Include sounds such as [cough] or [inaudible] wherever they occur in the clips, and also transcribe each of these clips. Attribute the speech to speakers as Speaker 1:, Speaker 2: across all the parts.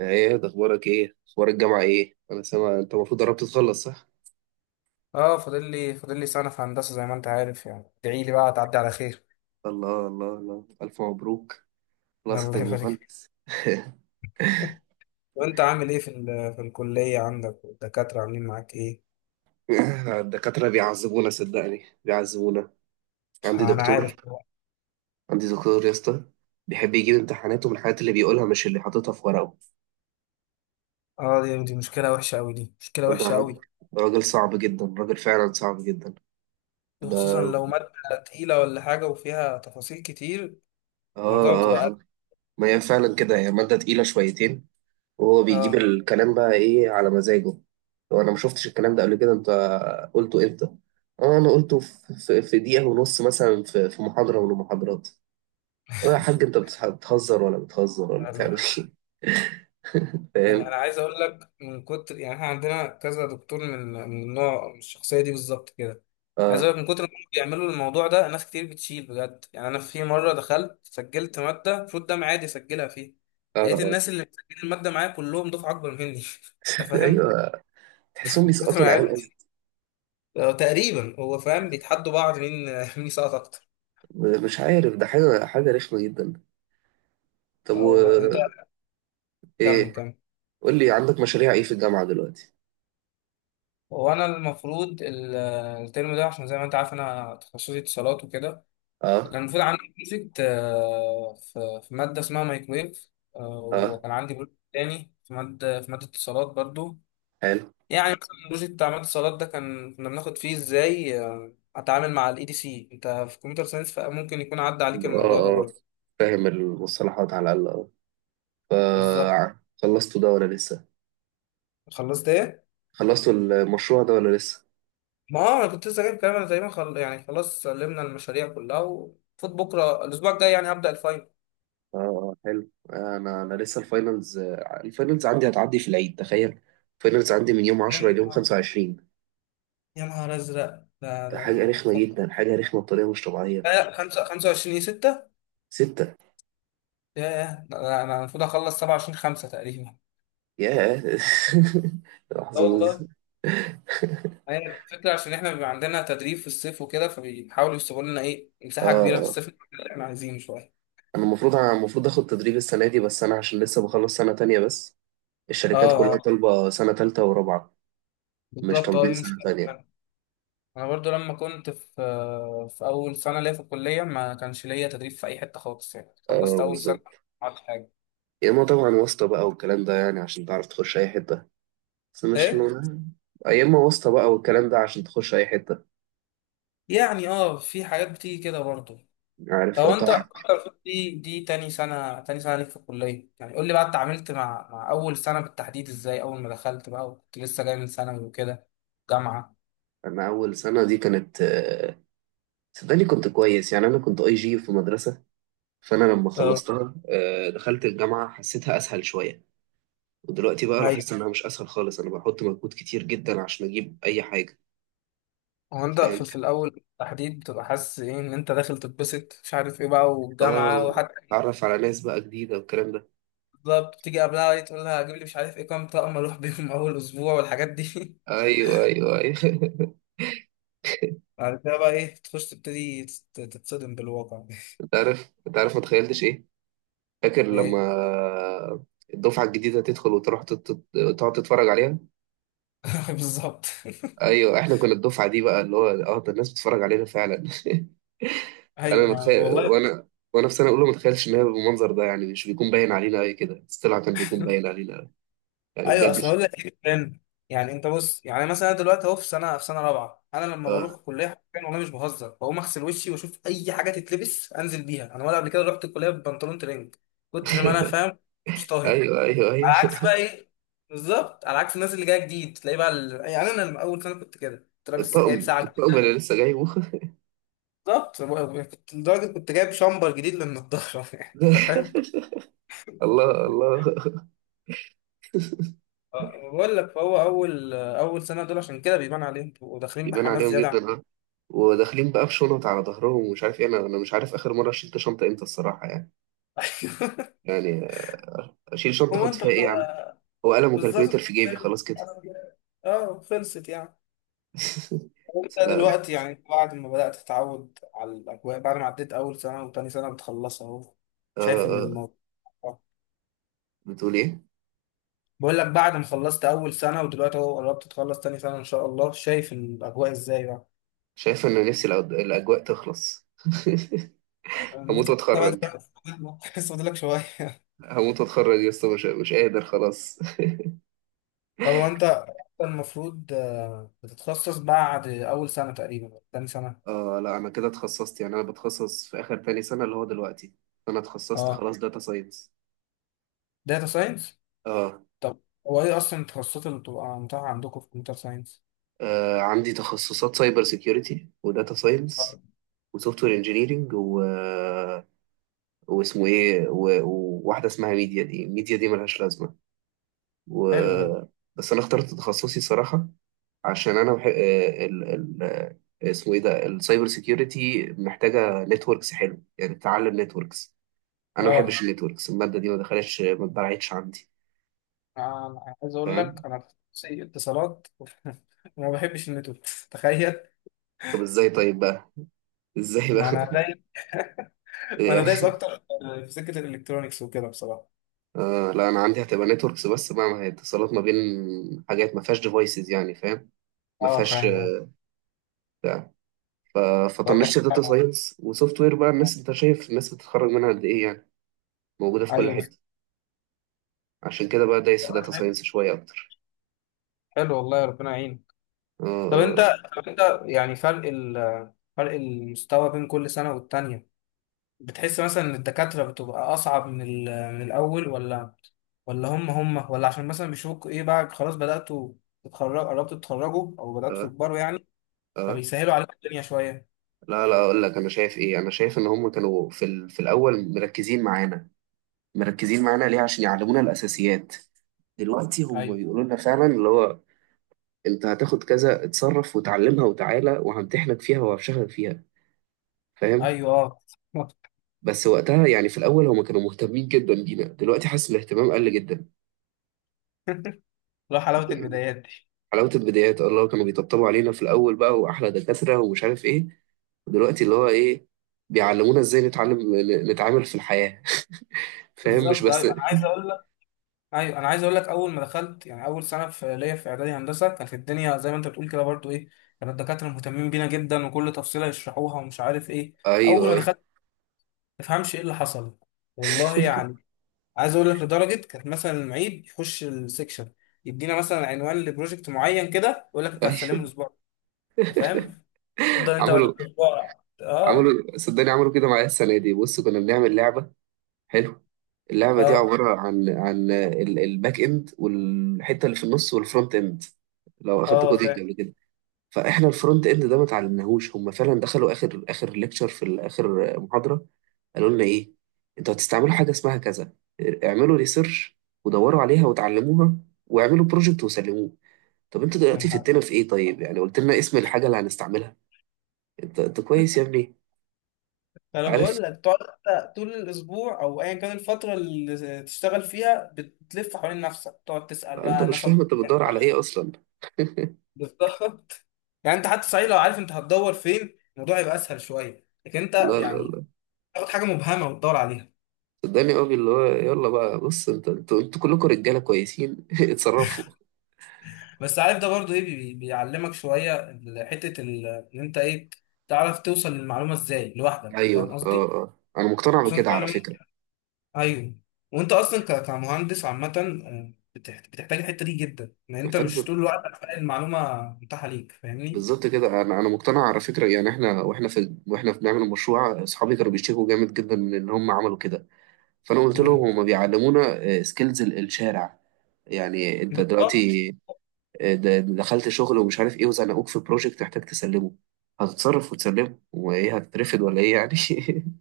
Speaker 1: ايه ده؟ اخبارك ايه؟ اخبار الجامعه ايه؟ انا سامع انت المفروض قربت تخلص، صح؟
Speaker 2: اه، فاضل لي سنة في هندسة زي ما انت عارف، يعني ادعي لي بقى تعدي على خير.
Speaker 1: الله الله الله، الف مبروك.
Speaker 2: [laughs]
Speaker 1: خلاص
Speaker 2: الله
Speaker 1: هتبقى
Speaker 2: يبارك.
Speaker 1: مهندس. [laughs]
Speaker 2: وانت عامل ايه في الكلية عندك، والدكاترة عاملين معاك ايه؟
Speaker 1: الدكاتره بيعذبونا، صدقني بيعذبونا. عندي
Speaker 2: انا
Speaker 1: دكتور،
Speaker 2: عارف.
Speaker 1: عندي دكتور يا اسطى بيحب يجيب امتحاناته من الحاجات اللي بيقولها مش اللي حاططها في ورقه.
Speaker 2: اه، دي مشكلة وحشة قوي، دي مشكلة
Speaker 1: ده
Speaker 2: وحشة
Speaker 1: راجل،
Speaker 2: قوي.
Speaker 1: راجل صعب جدا، راجل فعلا صعب جدا. ب...
Speaker 2: وخصوصا
Speaker 1: اه
Speaker 2: لو مادة تقيلة ولا حاجة وفيها تفاصيل كتير، الموضوع
Speaker 1: اه آه.
Speaker 2: بتبقى
Speaker 1: ما هي فعلا كده، هي ماده تقيله شويتين، وهو بيجيب
Speaker 2: أزمة.
Speaker 1: الكلام بقى ايه على مزاجه. هو انا ما شفتش الكلام ده قبل كده، انت قلته امتى؟ اه انا قلته في دقيقة ونص مثلا في محاضرة من المحاضرات. اه يا حاج، انت بتهزر ولا
Speaker 2: اه.
Speaker 1: بتعمل
Speaker 2: [laughs]
Speaker 1: ايه؟ [laughs]
Speaker 2: يعني
Speaker 1: فاهم.
Speaker 2: انا عايز اقول لك من كتر، يعني احنا عندنا كذا دكتور من النوع، من الشخصيه دي بالظبط كده. عايز
Speaker 1: اه
Speaker 2: اقول لك من كتر ما هم بيعملوا الموضوع ده، ناس كتير بتشيل بجد. يعني انا في مره دخلت سجلت ماده المفروض ده معادي اسجلها فيه،
Speaker 1: اه
Speaker 2: لقيت
Speaker 1: آه.
Speaker 2: الناس اللي مسجلين الماده معايا كلهم دفعه اكبر مني. [laughs] انت
Speaker 1: [laughs]
Speaker 2: فاهم،
Speaker 1: ايوه. تحسهم
Speaker 2: من كتر
Speaker 1: بيسقطوا
Speaker 2: ما
Speaker 1: العيال
Speaker 2: عبت.
Speaker 1: أصلاً.
Speaker 2: هو تقريبا هو فاهم بيتحدوا بعض مين [laughs] مين يسقط اكتر.
Speaker 1: مش عارف، ده حاجة رخمة جدا. طب
Speaker 2: اه
Speaker 1: و
Speaker 2: والله. انت كمل
Speaker 1: ايه؟
Speaker 2: كمل.
Speaker 1: قول لي، عندك مشاريع ايه في الجامعة دلوقتي؟
Speaker 2: وانا المفروض الترم ده، عشان زي ما انت عارف انا تخصصي اتصالات وكده.
Speaker 1: اه
Speaker 2: كان المفروض عندي بروجكت آه، في مادة اسمها مايكرويف. آه،
Speaker 1: اه،
Speaker 2: وكان عندي بروجكت تاني في مادة، اتصالات برضو.
Speaker 1: حلو.
Speaker 2: يعني مثلا البروجكت بتاع مادة اتصالات ده كان كنا بناخد فيه ازاي آه، اتعامل مع الاي دي سي. انت في كمبيوتر ساينس فممكن يكون عدى عليك الموضوع ده
Speaker 1: اه
Speaker 2: برضو.
Speaker 1: فاهم المصطلحات على الاقل.
Speaker 2: بالظبط.
Speaker 1: آه، خلصتوا ده ولا لسه؟
Speaker 2: خلصت ايه؟
Speaker 1: خلصتوا المشروع ده ولا لسه؟
Speaker 2: ما هو انا كنت لسه جايب كلام، انا تقريبا يعني خلاص سلمنا المشاريع كلها وفوت بكره، الاسبوع الجاي يعني هبدأ الفاينل.
Speaker 1: اه آه، حلو. انا لسه الفاينلز، آه، الفاينلز عندي هتعدي في العيد، تخيل. الفاينلز عندي من يوم
Speaker 2: يا
Speaker 1: 10 ليوم
Speaker 2: نهار،
Speaker 1: 25.
Speaker 2: يا نهار ازرق. ده
Speaker 1: ده حاجه
Speaker 2: ده
Speaker 1: رخمه جدا، حاجه رخمه بطريقه مش طبيعيه.
Speaker 2: لا لا 25 6.
Speaker 1: ستة.
Speaker 2: ياه، ده أنا المفروض اخلص 27 5 تقريبا.
Speaker 1: ياه [laughs]
Speaker 2: اه
Speaker 1: محظوظ.
Speaker 2: والله. هي الفكرة عشان احنا بيبقى عندنا تدريب في الصيف وكده، فبيحاولوا يسيبوا لنا ايه
Speaker 1: اه
Speaker 2: مساحة كبيرة في
Speaker 1: آه.
Speaker 2: الصيف اللي احنا عايزينه شوية.
Speaker 1: انا المفروض اخد تدريب السنه دي، بس انا عشان لسه بخلص سنه تانية بس.
Speaker 2: اه
Speaker 1: الشركات كلها
Speaker 2: اه.
Speaker 1: طالبه سنه تالتة ورابعه، مش
Speaker 2: بالظبط، اه
Speaker 1: طالبين
Speaker 2: دي
Speaker 1: سنه
Speaker 2: مشكلة
Speaker 1: تانية.
Speaker 2: فعلا. انا برضو لما كنت في اول سنة ليا في الكلية ما كانش ليا تدريب في اي حتة خالص، يعني خلصت
Speaker 1: اه
Speaker 2: اول سنة
Speaker 1: بالظبط،
Speaker 2: ما عملتش حاجة.
Speaker 1: يا اما طبعا واسطة بقى والكلام ده، يعني عشان تعرف تخش اي حتة. بس مش لو،
Speaker 2: ايه
Speaker 1: يا اما واسطة بقى والكلام ده عشان تخش اي حتة.
Speaker 2: يعني، اه، في حاجات بتيجي كده برضو.
Speaker 1: يعني
Speaker 2: طب
Speaker 1: عارف، لو
Speaker 2: انت
Speaker 1: تعرف.
Speaker 2: المفروض دي تاني سنة، ليك في الكلية. يعني قول لي بقى، اتعاملت مع أول سنة بالتحديد ازاي؟ أول ما دخلت بقى وكنت لسه جاي من ثانوي وكده، جامعة.
Speaker 1: انا اول سنة دي كانت آه، صدقني كنت كويس، يعني انا كنت اي جي في مدرسة، فانا لما
Speaker 2: اه
Speaker 1: خلصتها آه، دخلت الجامعة حسيتها اسهل شوية. ودلوقتي بقى
Speaker 2: ايوه.
Speaker 1: لاحظت انها مش اسهل خالص، انا بحط مجهود كتير جدا عشان اجيب اي حاجة.
Speaker 2: هو انت
Speaker 1: فاهم.
Speaker 2: في الأول بالتحديد بتبقى حاسس ايه، ان انت داخل تتبسط مش عارف ايه بقى والجامعة
Speaker 1: اه،
Speaker 2: وحتى.
Speaker 1: اتعرف على ناس بقى جديدة والكلام ده.
Speaker 2: بالظبط، بتيجي قبلها إيه تقول لها هجيب لي مش عارف ايه كام طقم اروح بيهم [laughs] أول أسبوع والحاجات دي. [laughs]
Speaker 1: ايوه ايوه ايوه. [laughs]
Speaker 2: بعد كده بقى ايه تخش تبتدي تتصدم بالواقع. [laughs]
Speaker 1: انت عارف، انت عارف ما تخيلتش ايه؟ فاكر لما
Speaker 2: ايه.
Speaker 1: الدفعة الجديدة تدخل وتروح تقعد تتفرج عليها.
Speaker 2: [laughs] بالظبط. [laughs]
Speaker 1: أيوة، إحنا كنا الدفعة دي بقى اللي هو آه ده الناس بتتفرج علينا فعلا. [laughs] أنا
Speaker 2: ايوه
Speaker 1: متخيل،
Speaker 2: والله.
Speaker 1: وأنا في سنة أولى ما اتخيلش إن هي بالمنظر ده، يعني مش بيكون باين علينا أوي كده، بس طلع كان بيكون باين علينا أوي. يعني
Speaker 2: ايوه،
Speaker 1: بجد.
Speaker 2: اصل اقول لك ايه فاهم. يعني انت بص، يعني مثلا أنا دلوقتي اهو في سنه، رابعه انا لما بروح
Speaker 1: آه
Speaker 2: الكليه حرفيا والله مش بهزر، بقوم اغسل وشي واشوف اي حاجه تتلبس انزل بيها. انا ولا قبل كده رحت الكليه ببنطلون ترنج، كتر ما انا
Speaker 1: [laughs]
Speaker 2: فاهم، مش طاهي.
Speaker 1: أيوة أيوة أيوة.
Speaker 2: على عكس بقى ايه، بالظبط، على عكس الناس اللي جايه جديد تلاقي بقى يعني انا لما اول سنه كنت كده كنت لابس جايب
Speaker 1: الطقم
Speaker 2: ساعه
Speaker 1: الطقم
Speaker 2: جديدة.
Speaker 1: اللي لسه جايبه.
Speaker 2: بالظبط. كنت لدرجه كنت جايب شامبر جديد للنضاره. [laughs]
Speaker 1: [laughs]
Speaker 2: يعني انت فاهم.
Speaker 1: ده الله الله.
Speaker 2: أه، بقول لك، فهو اول سنه دول عشان كده بيبان عليهم وداخلين
Speaker 1: يبان
Speaker 2: بحماس
Speaker 1: عليهم
Speaker 2: زياده
Speaker 1: جدا
Speaker 2: عن...
Speaker 1: اه، وداخلين بقى بشنط على ظهرهم ومش عارف ايه. انا مش عارف اخر مره شلت شنطه امتى الصراحه يعني.
Speaker 2: [laughs]
Speaker 1: يعني اشيل شنطه
Speaker 2: هو
Speaker 1: احط
Speaker 2: انت
Speaker 1: فيها ايه يا عم؟
Speaker 2: بتبقى.
Speaker 1: هو قلم وكالكوليتر
Speaker 2: بالظبط.
Speaker 1: في جيبي خلاص كده.
Speaker 2: اه خلصت يعني.
Speaker 1: [laughs]
Speaker 2: وانت
Speaker 1: لا لا
Speaker 2: دلوقتي يعني بعد ما بدأت تتعود على الأجواء، بعد ما عديت أول سنة وتاني سنة بتخلصها أهو،
Speaker 1: آه
Speaker 2: شايف إن
Speaker 1: آه.
Speaker 2: الموضوع. آه.
Speaker 1: بتقول ايه؟
Speaker 2: بقول لك، بعد ما خلصت أول سنة ودلوقتي أهو قربت تخلص تاني سنة إن شاء الله، شايف إن الأجواء إزاي بقى؟
Speaker 1: شايف ان نفسي الاجواء تخلص. [laughs]
Speaker 2: أنا
Speaker 1: هموت
Speaker 2: لسه
Speaker 1: واتخرج،
Speaker 2: بقى- [laughs] لسه فاضلك شوية.
Speaker 1: هموت واتخرج يا اسطى، مش مش قادر خلاص.
Speaker 2: طب هو أنت المفروض آه، بتتخصص بعد أول سنة تقريبا تاني
Speaker 1: [laughs]
Speaker 2: سنة.
Speaker 1: آه لا، انا كده اتخصصت، يعني انا بتخصص في اخر تاني سنه اللي هو دلوقتي. انا اتخصصت
Speaker 2: أه،
Speaker 1: خلاص داتا ساينس.
Speaker 2: داتا ساينس.
Speaker 1: آه.
Speaker 2: طب هو ايه اصلا التخصصات اللي بتبقى متاحه عندكم في كمبيوتر ساينس؟
Speaker 1: اه عندي تخصصات سايبر سيكيورتي وداتا
Speaker 2: آه،
Speaker 1: ساينس وسوفت وير انجينيرنج و... آه، واسمه ايه و... وواحده اسمها ميديا دي ملهاش لازمه و...
Speaker 2: حلو ده.
Speaker 1: بس انا اخترت تخصصي صراحه، عشان انا بحب آه، اسمه ايه ده، السايبر سيكيورتي محتاجه نتوركس حلو، يعني تتعلم نتوركس. انا ما بحبش
Speaker 2: اه
Speaker 1: النتوركس، الماده دي ما دخلتش ما اتبرعتش عندي.
Speaker 2: انا عايز اقول
Speaker 1: فاهم.
Speaker 2: لك انا في تخصصي اتصالات وما بحبش النتورك. [laughs] تخيل.
Speaker 1: طب ازاي طيب بقى؟ ازاي
Speaker 2: ما
Speaker 1: بقى؟
Speaker 2: انا دايس.
Speaker 1: [laughs]
Speaker 2: [laughs] ما انا
Speaker 1: يعني
Speaker 2: دايس اكتر في سكه الالكترونيكس وكده بصراحه.
Speaker 1: آه لا، انا عندي هتبقى نتوركس بس بقى، ما هي اتصالات ما بين حاجات ما فيهاش ديفايسز، يعني فاهم. ما
Speaker 2: اه
Speaker 1: فيهاش
Speaker 2: فاهم أهو.
Speaker 1: بتاع ف-
Speaker 2: طب-
Speaker 1: فطنشت داتا
Speaker 2: [laughs]
Speaker 1: ساينس وسوفت وير بقى. الناس انت شايف الناس بتتخرج منها قد ايه يعني، موجوده في كل
Speaker 2: ايوه بس-
Speaker 1: حته. عشان كده بقى دايس في داتا
Speaker 2: حلو.
Speaker 1: ساينس شوية أكتر.
Speaker 2: حلو والله، ربنا يعينك.
Speaker 1: آه
Speaker 2: طب انت
Speaker 1: آه
Speaker 2: طب انت، يعني فرق فرق المستوى بين كل سنه والتانيه، بتحس مثلا ان الدكاترة بتبقى اصعب من من الاول، ولا هم هم، ولا عشان مثلا بيشوفوك ايه بقى خلاص بدأتوا تتخرجوا، قربتوا تتخرجوا او بدأتوا
Speaker 1: آه
Speaker 2: تكبروا يعني،
Speaker 1: آه، آه.
Speaker 2: فبيسهلوا عليك الدنيا شوية.
Speaker 1: لا لا، أقول لك أنا شايف إيه، أنا شايف إن هم كانوا في الأول مركزين معانا، مركزين معانا ليه؟ عشان يعلمونا الأساسيات. دلوقتي هم
Speaker 2: ايوه
Speaker 1: بيقولوا لنا فعلا اللي هو أنت هتاخد كذا، اتصرف وتعلمها وتعالى وهمتحنك فيها وهفشخك فيها. فاهم.
Speaker 2: ايوه اه.
Speaker 1: بس وقتها يعني في الأول هم كانوا مهتمين جدا بينا، دلوقتي حاسس الاهتمام قل جدا.
Speaker 2: [laughs] لا حلاوة البدايات دي.
Speaker 1: حلاوة البدايات، الله كانوا بيطبطبوا علينا في الأول بقى، وأحلى دكاترة ومش عارف إيه. دلوقتي اللي هو إيه، بيعلمونا إزاي نتعلم نتعامل في الحياة. [laughs] فاهم، مش
Speaker 2: بالظبط.
Speaker 1: بس
Speaker 2: ايوه انا عايز اقول لك اول ما دخلت، يعني اول سنة ليا في اعدادي هندسة كانت الدنيا زي ما انت بتقول كده برضو. ايه كان الدكاترة مهتمين بينا جدا وكل تفصيلة يشرحوها ومش عارف ايه.
Speaker 1: أيوه
Speaker 2: اول ما
Speaker 1: أيوه.
Speaker 2: دخلت ما تفهمش ايه اللي حصل والله
Speaker 1: [laughs]
Speaker 2: يعني. عايز اقول لك لدرجه كانت مثلا المعيد يخش السكشن يدينا مثلا عنوان لبروجكت معين كده يقول لك انت هتسلمه
Speaker 1: أيوه.
Speaker 2: الاسبوع ده. انت فاهم، تفضل انت بقى
Speaker 1: عملوا،
Speaker 2: الاسبوع، اه
Speaker 1: عملوا صدقني، عملوا كده معايا السنة دي. بص كنا بنعمل لعبة، حلو. اللعبة دي
Speaker 2: اه
Speaker 1: عبارة عن الباك إند والحتة اللي في النص والفرونت إند، لو أخدت
Speaker 2: اه
Speaker 1: كودينج
Speaker 2: فاهم.
Speaker 1: قبل كده. فاحنا الفرونت اند ده ما اتعلمناهوش، هم فعلا دخلوا اخر ليكتشر في اخر محاضره، قالوا لنا ايه؟ انتوا هتستعملوا حاجه اسمها كذا، اعملوا ريسيرش ودوروا عليها وتعلموها، واعملوا بروجكت وسلموه. طب انتوا
Speaker 2: يا
Speaker 1: دلوقتي
Speaker 2: محمد،
Speaker 1: فدتنا في ايه طيب؟ يعني قلت لنا اسم الحاجه اللي هنستعملها. انت كويس يا ابني،
Speaker 2: فانا
Speaker 1: عارف.
Speaker 2: بقول لك تقعد أنت طول الاسبوع او ايا كان الفتره اللي تشتغل فيها بتلف حوالين نفسك تقعد تسال
Speaker 1: انت
Speaker 2: بقى
Speaker 1: مش
Speaker 2: ناس
Speaker 1: فاهم
Speaker 2: أكبر
Speaker 1: انت بتدور على ايه
Speaker 2: منك.
Speaker 1: اصلا.
Speaker 2: بالظبط. يعني انت حتى صحيح، لو عارف انت هتدور فين الموضوع يبقى اسهل شويه، لكن انت
Speaker 1: لا
Speaker 2: يعني
Speaker 1: لا
Speaker 2: تاخد حاجه مبهمه وتدور عليها.
Speaker 1: صدقني، قوي اللي هو يلا بقى، بص انت انتوا كلكم رجاله كويسين [laughs] اتصرفوا.
Speaker 2: بس عارف، ده برضو ايه بيعلمك شويه ان انت ايه، تعرف توصل للمعلومه ازاي لوحدك، فاهم
Speaker 1: ايوه اه
Speaker 2: قصدي؟
Speaker 1: اه، انا مقتنع
Speaker 2: بس
Speaker 1: بكده
Speaker 2: انت
Speaker 1: على
Speaker 2: لما-
Speaker 1: فكره.
Speaker 2: ايوه، وانت اصلا كمهندس عامه آه، بتحتاج الحته دي جدا، ان انت مش
Speaker 1: محتاج
Speaker 2: طول الوقت هتلاقي المعلومه متاحه ليك، فاهمني؟
Speaker 1: بالظبط كده، انا مقتنع على فكره. يعني احنا واحنا واحنا بنعمل المشروع اصحابي كانوا بيشتكوا جامد جدا من ان هم عملوا كده، فانا قلت لهم
Speaker 2: مم.
Speaker 1: هم بيعلمونا سكيلز الشارع. يعني انت
Speaker 2: بالظبط.
Speaker 1: دلوقتي آه، د- دخلت شغل ومش عارف ايه، وزنقوك في بروجكت تحتاج تسلمه، هتتصرف وتسلمه، وايه هتترفد ولا ايه يعني؟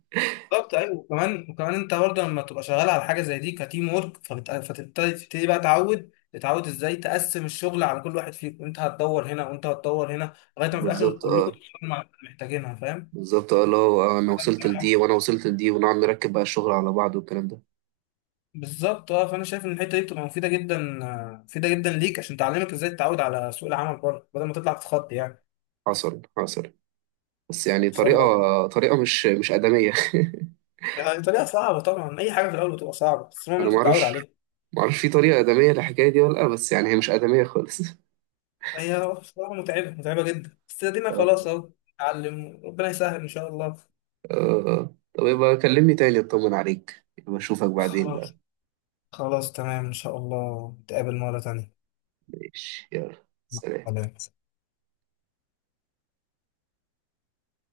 Speaker 1: [laughs]
Speaker 2: بالظبط ايوه، وكمان انت برضه لما تبقى شغال على حاجه زي دي كتيم ورك، فتبتدي بقى تتعود ازاي تقسم الشغل على كل واحد فيكم. انت هتدور هنا وانت هتدور هنا لغايه ما في الاخر
Speaker 1: بالظبط
Speaker 2: كلكم
Speaker 1: اه،
Speaker 2: تشتغلوا مع اللي محتاجينها، فاهم؟
Speaker 1: بالظبط اه، اللي هو آه، انا وصلت لدي وانا وصلت لدي، ونقعد نركب بقى الشغل على بعض والكلام ده.
Speaker 2: بالظبط اه، فانا شايف ان الحته دي بتبقى مفيده جدا آه، مفيده جدا ليك، عشان تعلمك ازاي تتعود على سوق العمل بره بدل ما تطلع تتخض يعني.
Speaker 1: حصل حصل، بس يعني
Speaker 2: خصوصا
Speaker 1: طريقه،
Speaker 2: بقى.
Speaker 1: طريقه مش ادميه.
Speaker 2: يعني طريقه صعبه طبعا، اي حاجه في الاول بتبقى صعبه
Speaker 1: [laughs]
Speaker 2: بس المهم
Speaker 1: انا
Speaker 2: انت
Speaker 1: ما
Speaker 2: تتعود
Speaker 1: اعرفش،
Speaker 2: عليها.
Speaker 1: معرفش في طريقة آدمية للحكاية دي ولا لأ، بس يعني هي مش آدمية خالص. [laughs]
Speaker 2: هي بصراحه متعبه، متعبه جدا، بس ادينا
Speaker 1: آه.
Speaker 2: خلاص اهو نتعلم، ربنا يسهل ان شاء الله.
Speaker 1: آه. طب يبقى كلمني تاني اطمن عليك، يبقى أشوفك بعدين بقى.
Speaker 2: خلاص. خلاص تمام، إن شاء الله نتقابل مرة تانية.
Speaker 1: ماشي، يلا سلام.
Speaker 2: سلام.